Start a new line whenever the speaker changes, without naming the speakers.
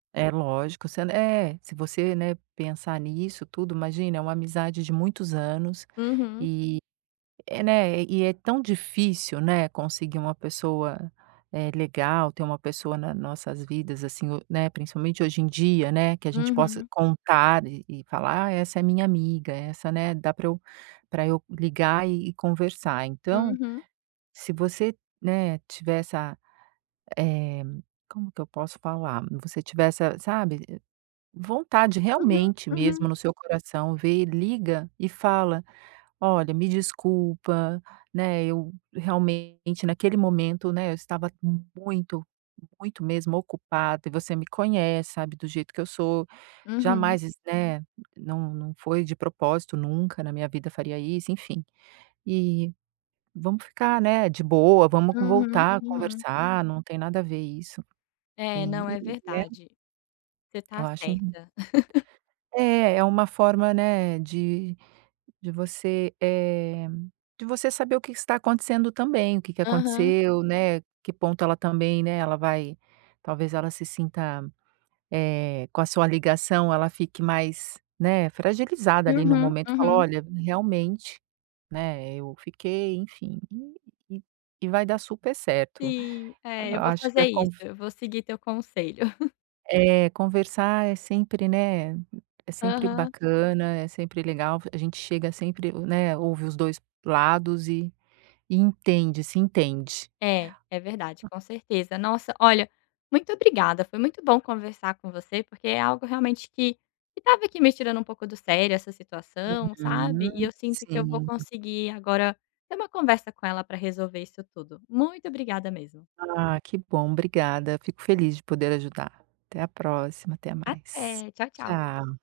É lógico se ela eh, se você, né, pensar nisso tudo, imagina, é uma amizade de muitos anos
Uhum.
e, né, e é tão difícil, né, conseguir uma pessoa, eh, legal, ter uma pessoa na nossas vidas assim, né, principalmente hoje em dia, né, que a gente possa
Uhum.
contar e e falar: "A essa, eh, minha amiga essa né, dá para eu para eu ligar e e conversar," então,
Uhum.
se você, né, tiver essa, eh, como que eu posso falar? Você tiver essa, sabe, vontade
Uhum,
realmente mesmo
uhum.
no seu coração, vê e liga e fala: "Olha me desculpa, né, eu, realmente, naquele momento, né, eu estava muito muito mesmo ocupada e você me conhece sabe do jeito que eu sou,
Uhum.
jamais né, não não foi de propósito nunca na minha vida faria isso, enfim, e vamos ficar, né, de boa vamos
Uhum,
voltar a
uhum.
conversar não tem nada a ver isso
É não,
e
é
né"
verdade, você tá
Eu acho in
certa.
é, é uma forma, né, de de você, eh, de você saber o que está acontecendo também, o que que
Aham.
aconteceu, né, que ponto ela, também, né, ela vai talvez ela se sinta, eh, com a sua ligação ela fique mais, né, fragilizada ali no
Uhum,
momento, fala:
uhum.
"Olha, realmente, né, eu fiquei" enfim, e e vai dar super certo.
Sim,
Eu
é, eu vou
acho que
fazer
a
isso,
confi
eu vou seguir teu conselho.
É, conversar é sempre, né, é sempre
Aham.
bacana, é sempre legal a gente chega, sempre, né, ouve os dois lados e e entende se entende.
É, é verdade,
A
com certeza. Nossa, olha, muito obrigada, foi muito bom conversar com você, porque é algo, realmente, que que estava aqui me tirando um pouco do sério essa situação, sabe, e eu
Uhum,
sinto que eu vou
sim.
conseguir agora ter uma conversa com ela para resolver isso tudo. Muito obrigada mesmo.
Ah, que bom, obrigada, fico feliz de poder ajudar. Até à próxima, até mais.
Até, tchau, tchau.
Tchau.